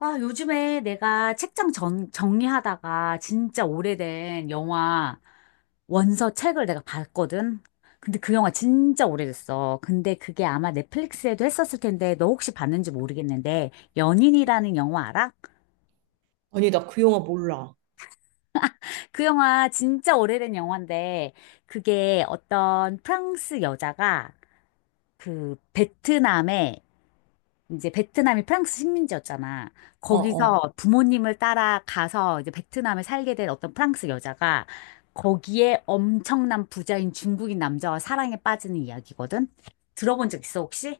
아, 요즘에 내가 책장 정리하다가 진짜 오래된 영화 원서 책을 내가 봤거든? 근데 그 영화 진짜 오래됐어. 근데 그게 아마 넷플릭스에도 했었을 텐데 너 혹시 봤는지 모르겠는데 연인이라는 영화 알아? 아니, 나 그 영화 몰라. 그 영화 진짜 오래된 영화인데 그게 어떤 프랑스 여자가 그 베트남에 이제 베트남이 프랑스 식민지였잖아. 어, 어. 거기서 부모님을 따라가서 이제 베트남에 살게 된 어떤 프랑스 여자가 거기에 엄청난 부자인 중국인 남자와 사랑에 빠지는 이야기거든. 들어본 적 있어, 혹시?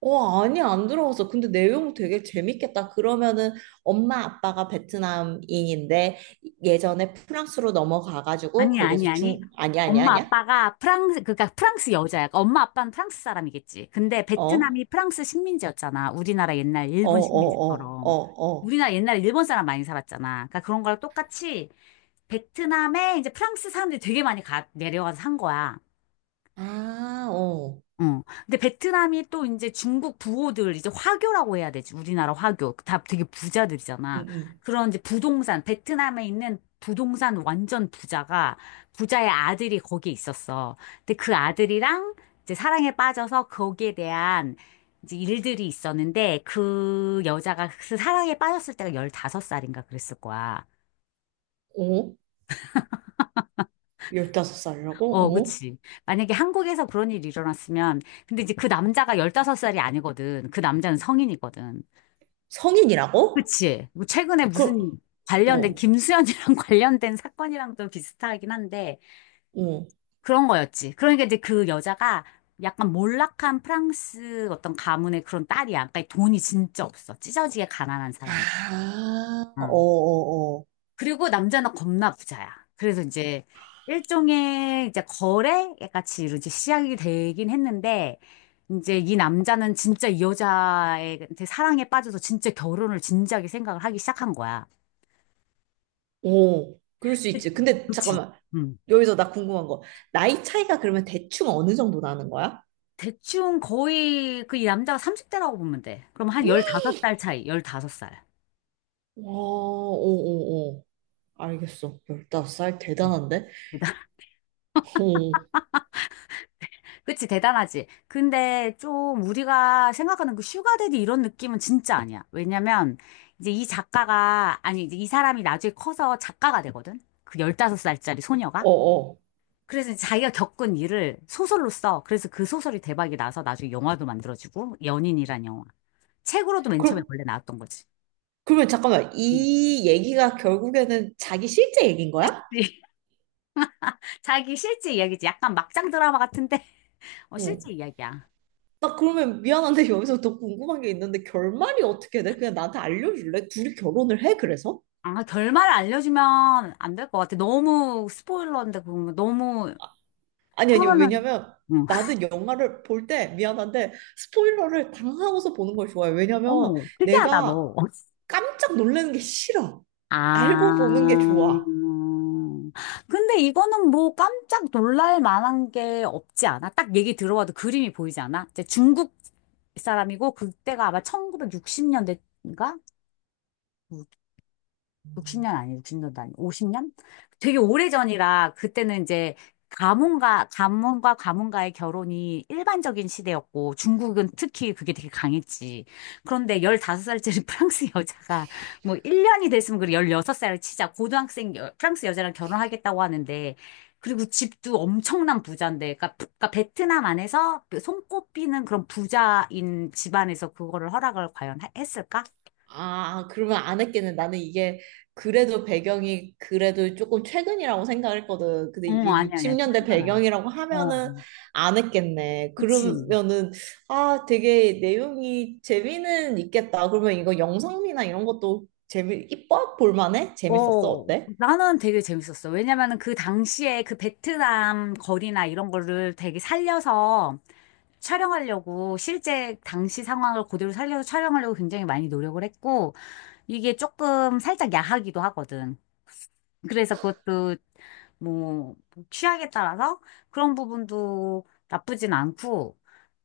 어, 아니, 안 들어봤어. 근데 내용 되게 재밌겠다. 그러면은 엄마 아빠가 베트남인인데 예전에 프랑스로 넘어가가지고 아니, 거기에서 아니, 아니. 중, 아니야, 아니야, 엄마 아니야? 아빠가 프랑스, 그러니까 프랑스 여자야. 엄마 아빠는 프랑스 사람이겠지. 근데 어? 어, 베트남이 프랑스 식민지였잖아. 우리나라 옛날 어, 일본 어, 어, 식민지처럼. 어. 우리나라 옛날에 일본 사람 많이 살았잖아. 그러니까 그런 거랑 똑같이 베트남에 이제 프랑스 사람들이 되게 많이 내려와서 산 거야. 아, 어. 어. 근데 베트남이 또 이제 중국 부호들 이제 화교라고 해야 되지. 우리나라 화교. 다 되게 부자들이잖아. 응, 그런 이제 부동산, 베트남에 있는 부동산 완전 부자가 부자의 아들이 거기에 있었어. 근데 그 아들이랑 이제 사랑에 빠져서 거기에 대한 이제 일들이 있었는데 그 여자가 그 사랑에 빠졌을 때가 15살인가 그랬을 거야. 응. 어? 15살이라고? 어, 어? 그치. 만약에 한국에서 그런 일이 일어났으면 근데 이제 그 남자가 15살이 아니거든. 그 남자는 성인이거든. 성인이라고? 그치. 뭐 최근에 그, 무슨 관련된, 어, 김수현이랑 관련된 사건이랑도 비슷하긴 한데, 어. 그런 거였지. 그러니까 이제 그 여자가 약간 몰락한 프랑스 어떤 가문의 그런 딸이야. 그러니까 돈이 진짜 없어. 찢어지게 가난한 사람이. 아, 어, 응. 어, 어. 그리고 남자는 겁나 부자야. 그래서 이제 일종의 이제 거래 같이 이제 시작이 되긴 했는데, 이제 이 남자는 진짜 이 여자한테 사랑에 빠져서 진짜 결혼을 진지하게 생각을 하기 시작한 거야. 오, 그럴 수 있지. 근데 그치. 잠깐만. 응. 여기서 나 궁금한 거. 나이 차이가 그러면 대충 어느 정도 나는 거야? 대충 거의 그 이 남자가 30대라고 보면 돼. 그럼 한 와, 15살 차이, 15살. 오. 알겠어. 15살 음. 대단한데? 대단, 오, 그치, 대단하지. 근데 좀 우리가 생각하는 그 슈가데디 이런 느낌은 진짜 아니야. 왜냐면 이제 이 작가가, 아니, 이제 이 사람이 나중에 커서 작가가 되거든? 그 15살짜리 소녀가. 어, 어. 그래서 이제 자기가 겪은 일을 소설로 써. 그래서 그 소설이 대박이 나서 나중에 영화도 만들어지고, 연인이란 영화. 책으로도 맨 처음에 그럼, 원래 나왔던 거지. 그러면 잠깐만. 음. 이 얘기가 결국에는 자기 실제 얘기인 거야? 자기 실제 이야기지. 약간 막장 드라마 같은데, 어, 실제 어. 이야기야. 나 그러면 미안한데 여기서 더 궁금한 게 있는데 결말이 어떻게 돼? 그냥 나한테 알려줄래? 둘이 결혼을 해, 그래서? 아, 결말을 알려주면 안 될 것 같아. 너무 스포일러인데, 그러면 너무, 아니, 그러면은, 왜냐면 응. 나는 영화를 볼 때 미안한데 스포일러를 당하고서 보는 걸 좋아해. 왜냐면 어머, 특이하다, 내가 너. 깜짝 놀라는 게 싫어. 아, 알고 보는 게 좋아. 근데 이거는 뭐 깜짝 놀랄 만한 게 없지 않아? 딱 얘기 들어봐도 그림이 보이지 않아? 이제 중국 사람이고, 그때가 아마 1960년대인가? 60년 아니, 6진년도 아니, 50년? 되게 오래전이라 그때는 이제 가문과 가문과의 결혼이 일반적인 시대였고 중국은 특히 그게 되게 강했지. 그런데 15살짜리 프랑스 여자가 뭐 1년이 됐으면 그래 16살을 치자 고등학생 프랑스 여자랑 결혼하겠다고 하는데 그리고 집도 엄청난 부자인데 그러니까, 그러니까 베트남 안에서 그 손꼽히는 그런 부자인 집안에서 그거를 허락을 과연 했을까? 아, 그러면 안 했겠네. 나는 이게 그래도 배경이 그래도 조금 최근이라고 생각했거든. 근데 어, 이게 아니, 아니, 60년대 태어난 아니지. 배경이라고 하면은 안 했겠네. 그치. 그러면은 아, 되게 내용이 재미는 있겠다. 그러면 이거 영상미나 이런 것도 재미, 이뻐? 볼만해? 재밌었어? 어, 어때? 나는 되게 재밌었어. 왜냐면은 그 당시에 그 베트남 거리나 이런 거를 되게 살려서 촬영하려고 실제 당시 상황을 그대로 살려서 촬영하려고 굉장히 많이 노력을 했고 이게 조금 살짝 야하기도 하거든. 그래서 그것도 뭐 취향에 따라서 그런 부분도 나쁘진 않고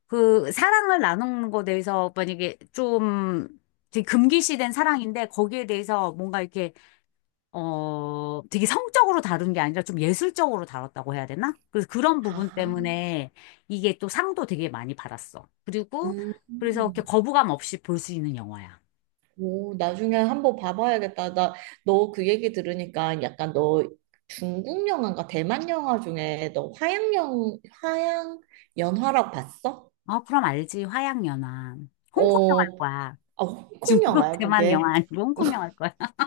그 사랑을 나누는 거에 대해서 만약에 좀 되게 금기시된 사랑인데 거기에 대해서 뭔가 이렇게 어, 되게 성적으로 다룬 게 아니라 좀 예술적으로 다뤘다고 해야 되나? 그래서 그런 부분 아, 때문에 이게 또 상도 되게 많이 받았어. 그리고 그래서 이렇게 음. 거부감 없이 볼 수 있는 영화야. 오, 나중에 한번 봐봐야겠다. 나, 너 그 얘기 들으니까 약간 너 중국 영화인가 대만 영화 중에 너 화양영, 화양 연화라고 봤어? 어, 그럼 알지. 화양연화. 홍콩 영화일 어, 거야. 아, 홍콩 중국, 영화야, 대만 그게. 영화 아니고 홍콩 영화일 거야.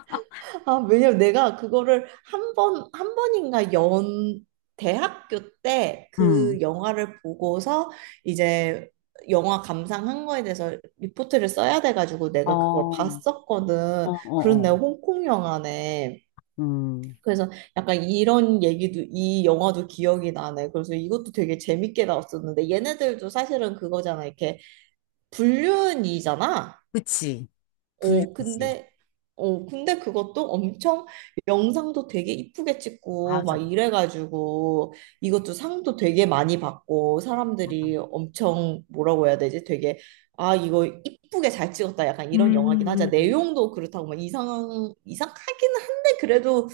아, 왜냐면 내가 그거를 한 번인가 연, 대학교 때 그 음. 영화를 보고서 이제 영화 감상한 거에 대해서 리포트를 써야 돼가지고 어, 내가 그걸 어, 봤었거든. 어, 그런 어. 내가 홍콩 영화네. 음. 그래서 약간 이런 얘기도, 이 영화도 기억이 나네. 그래서 이것도 되게 재밌게 나왔었는데 얘네들도 사실은 그거잖아. 이렇게 불륜이잖아. 그치. 어, 불리지. 근데, 어, 근데 그것도 엄청 영상도 되게 이쁘게 찍고 막 맞아. 이래가지고 이것도 상도 되게 많이 받고 사람들이 엄청 뭐라고 해야 되지? 되게 아, 이거 이쁘게 잘 찍었다. 약간 이런 영화긴 하자. 음. 내용도 그렇다고 막 이상, 이상하긴 한데 그래도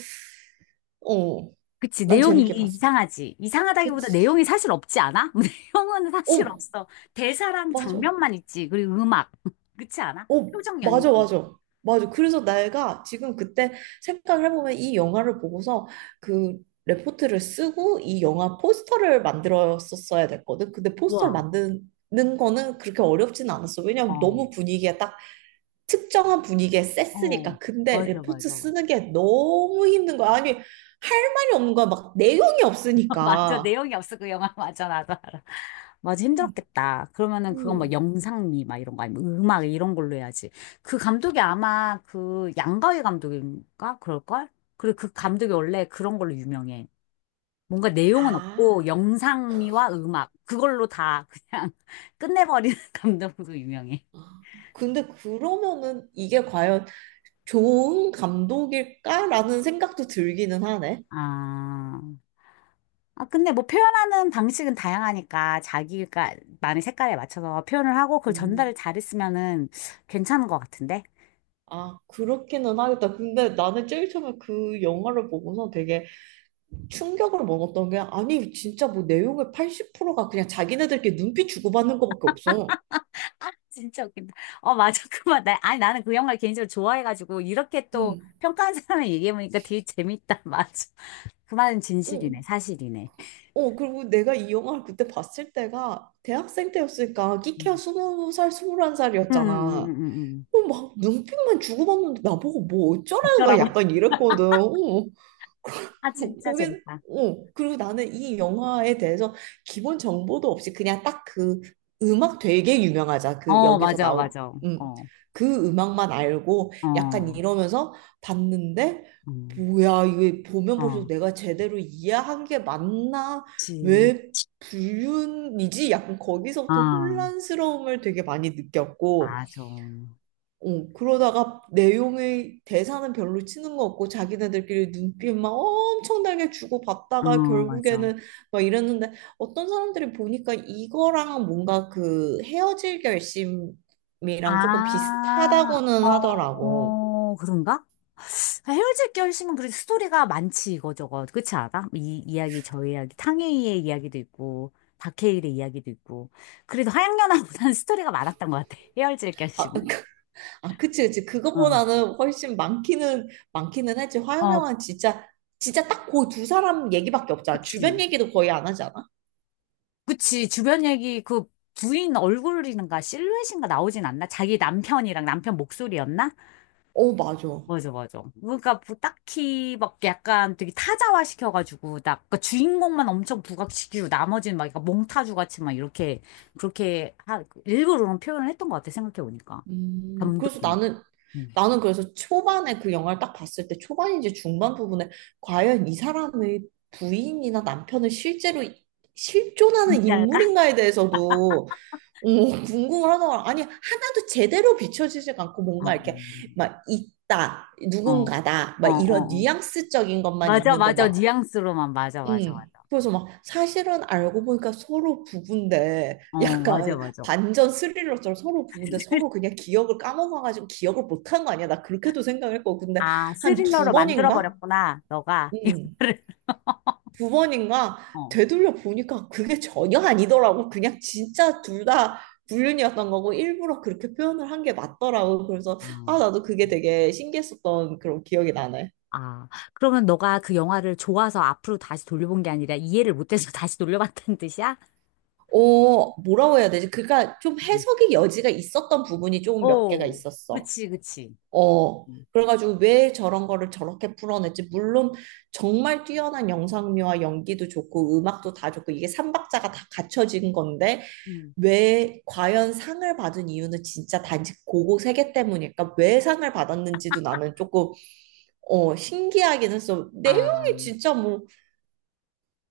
어, 그치, 난 내용이 재밌게 봤어. 이상하지. 이상하다기보다 그치? 내용이 사실 없지 않아? 내용은 사실 어, 없어. 대사랑 맞아. 장면만 있지. 그리고 음악. 그치 않아? 어, 표정 맞아, 연기. 맞아. 맞아. 그래서 내가 지금 그때 생각을 해보면 이 영화를 보고서 그 레포트를 쓰고 이 영화 포스터를 만들었었어야 됐거든. 근데 포스터를 와, 만드는 거는 그렇게 어렵진 않았어. 왜냐면 어, 너무 분위기에 딱 특정한 분위기에 어. 셌으니까. 근데 맞아, 레포트 맞아, 맞아. 쓰는 게 너무 힘든 거야. 아니, 할 말이 없는 거야. 막 내용이 맞아, 없으니까. 내용이 없어, 그 영화. 맞아, 나도 알아. 맞아, 음. 힘들었겠다. 그러면은 그건 뭐 음. 영상미, 막 이런 거 아니면 음악 이런 걸로 해야지. 그 감독이 아마 그 양가위 감독인가? 그럴걸? 그리고 그 감독이 원래 그런 걸로 유명해. 뭔가 내용은 아. 없고 영상미와 음악 그걸로 다 그냥 끝내버리는 감독으로 유명해. 근데 그러면은 이게 과연 좋은 감독일까라는 생각도 들기는 하네. 아, 아 근데 뭐 표현하는 방식은 다양하니까 자기가 많은 색깔에 맞춰서 표현을 하고 그걸 전달을 음, 잘했으면은 괜찮은 것 같은데. 아, 그렇기는 하겠다. 근데 나는 제일 처음에 그 영화를 보고서 되게 충격을 먹었던 게, 아니, 진짜 뭐 내용의 80%가 그냥 자기네들끼리 눈빛 주고받는 것밖에 없어. 진짜 웃긴다. 어 맞아 그만. 나, 아니 나는 그 영화를 개인적으로 좋아해가지고 이렇게 또 음. 평가하는 사람을 얘기해보니까 되게 재밌다. 맞아. 그 말은 어, 진실이네, 사실이네. 어, 그리고 내가 이 영화를 그때 봤을 때가 대학생 때였으니까 끼케야 음, 스무 살, 스물한 살이었잖아. 음. 어, 막 눈빛만 주고받는데 나보고 뭐 어쩌라는 거야 그더라고. 약간 이랬거든. 어. 아 진짜 거기 재밌다. 어 그리고 나는 이 영화에 대해서 기본 정보도 없이 그냥 딱 그 음악 되게 유명하자 그 어, 여기서 맞아, 나온 맞아. 어, 음, 어, 그 음악만 알고 약간 이러면서 봤는데 어 뭐야 이게 보면 볼수록 어, 내가 제대로 이해한 게 맞나 그치. 왜 불륜이지 약간 거기서부터 아, 혼란스러움을 되게 많이 느꼈고 맞아. 어, 어, 그러다가 내용의 대사는 별로 치는 거 없고 자기네들끼리 눈빛 막 엄청나게 주고받다가 맞아. 결국에는 막 이랬는데 어떤 사람들이 보니까 이거랑 뭔가 그 헤어질 결심이랑 조금 아, 비슷하다고는 하더라고. 어, 그런가? 아, 헤어질 결심은 그래도 스토리가 많지, 이거 저거. 그렇지 않아? 이 이야기, 저 이야기, 탕웨이의 이야기도 있고, 박해일의 이야기도 있고. 그래도 하양연화보다는 스토리가 많았던 것 같아. 헤어질 아, 결심은. 그- 아 그치 그치 어, 그것보다는 훨씬 많기는 했지. 어, 화영영은 진짜 진짜 딱 그 두 사람 얘기밖에 없잖아. 주변 그치. 얘기도 거의 안 하잖아. 그치, 주변 얘기, 그 부인 얼굴인가 실루엣인가 나오진 않나? 자기 남편이랑 남편 목소리였나? 어 맞아. 맞아, 맞아. 그러니까 뭐 딱히 막 약간 되게 타자화 시켜가지고, 딱, 그 주인공만 엄청 부각시키고, 나머지는 막 약간 몽타주 같이 막 이렇게, 그렇게, 하, 일부러 그런 표현을 했던 것 같아, 생각해보니까. 그래서 감독이. 나는 음. 나는 그래서 초반에 그 영화를 딱 봤을 때 초반인지 중반 부분에 과연 이 사람의 부인이나 남편을 실제로 실존하는 뭔지 알까? 인물인가에 대해서도 오, 궁금하더라. 아니, 하나도 제대로 비춰지지 않고 어, 뭔가 이렇게 막 있다, 어, 누군가다, 막 어, 이런 어. 어. 뉘앙스적인 것만 맞아, 있는데 맞아. 막 뉘앙스로만, 맞아, 맞아, 맞아. 그래서 막 사실은 알고 보니까 서로 부부인데 어, 맞아, 약간 맞아. 반전 스릴러처럼 서로 부부인데 서로 그냥 기억을 까먹어가지고 기억을 못한 거 아니야? 나 그렇게도 생각했고 근데 아, 한 두 스릴러로 번인가? 만들어버렸구나, 너가. 음. 영화를. 두 번인가 어. 되돌려 보니까 그게 전혀 아니더라고. 그냥 진짜 둘 다 불륜이었던 거고 일부러 그렇게 표현을 한 게 맞더라고. 그래서 아, 아 나도 그게 되게 신기했었던 그런 기억이 나네. 아, 그러면 너가 그 영화를 좋아서 앞으로 다시 돌려본 게 아니라 이해를 못해서 다시 돌려봤다는 뜻이야? 어, 뭐라고 해야 되지? 그러니까 좀 음. 해석의 여지가 있었던 부분이 조금 몇 개가 오, 있었어. 그치, 그치. 어, 음, 그래가지고 왜 저런 거를 저렇게 풀어냈지? 물론 정말 뛰어난 영상미와 연기도 좋고 음악도 다 좋고 이게 삼박자가 다 갖춰진 건데 음, 왜 과연 상을 받은 이유는 진짜 단지 고고 세계 때문일까? 왜 상을 받았는지도 나는 조금 어, 신기하긴 했어. 내용이 아, 진짜 뭐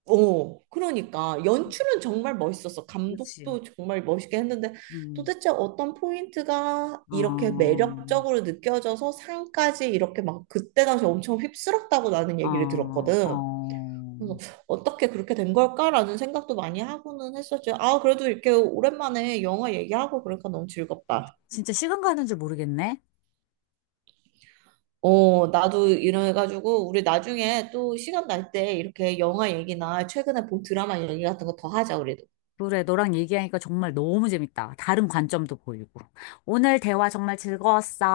어, 그러니까 연출은 정말 멋있었어. 그치. 감독도 정말 멋있게 했는데 음, 도대체 어떤 포인트가 이렇게 어, 매력적으로 느껴져서 상까지 이렇게 막 그때 당시 엄청 휩쓸었다고 나는 얘기를 어, 들었거든. 어. 그래서 어떻게 그렇게 된 걸까라는 생각도 많이 하고는 했었지. 아, 그래도 이렇게 오랜만에 영화 얘기하고 그러니까 너무 즐겁다. 진짜 시간 가는 줄 모르겠네. 어, 나도 이래가지고 우리 나중에 또 시간 날 때 이렇게 영화 얘기나 최근에 본 드라마 얘기 같은 거 더 하자, 우리. 그래, 너랑 얘기하니까 정말 너무 재밌다. 다른 관점도 보이고. 오늘 대화 정말 즐거웠어.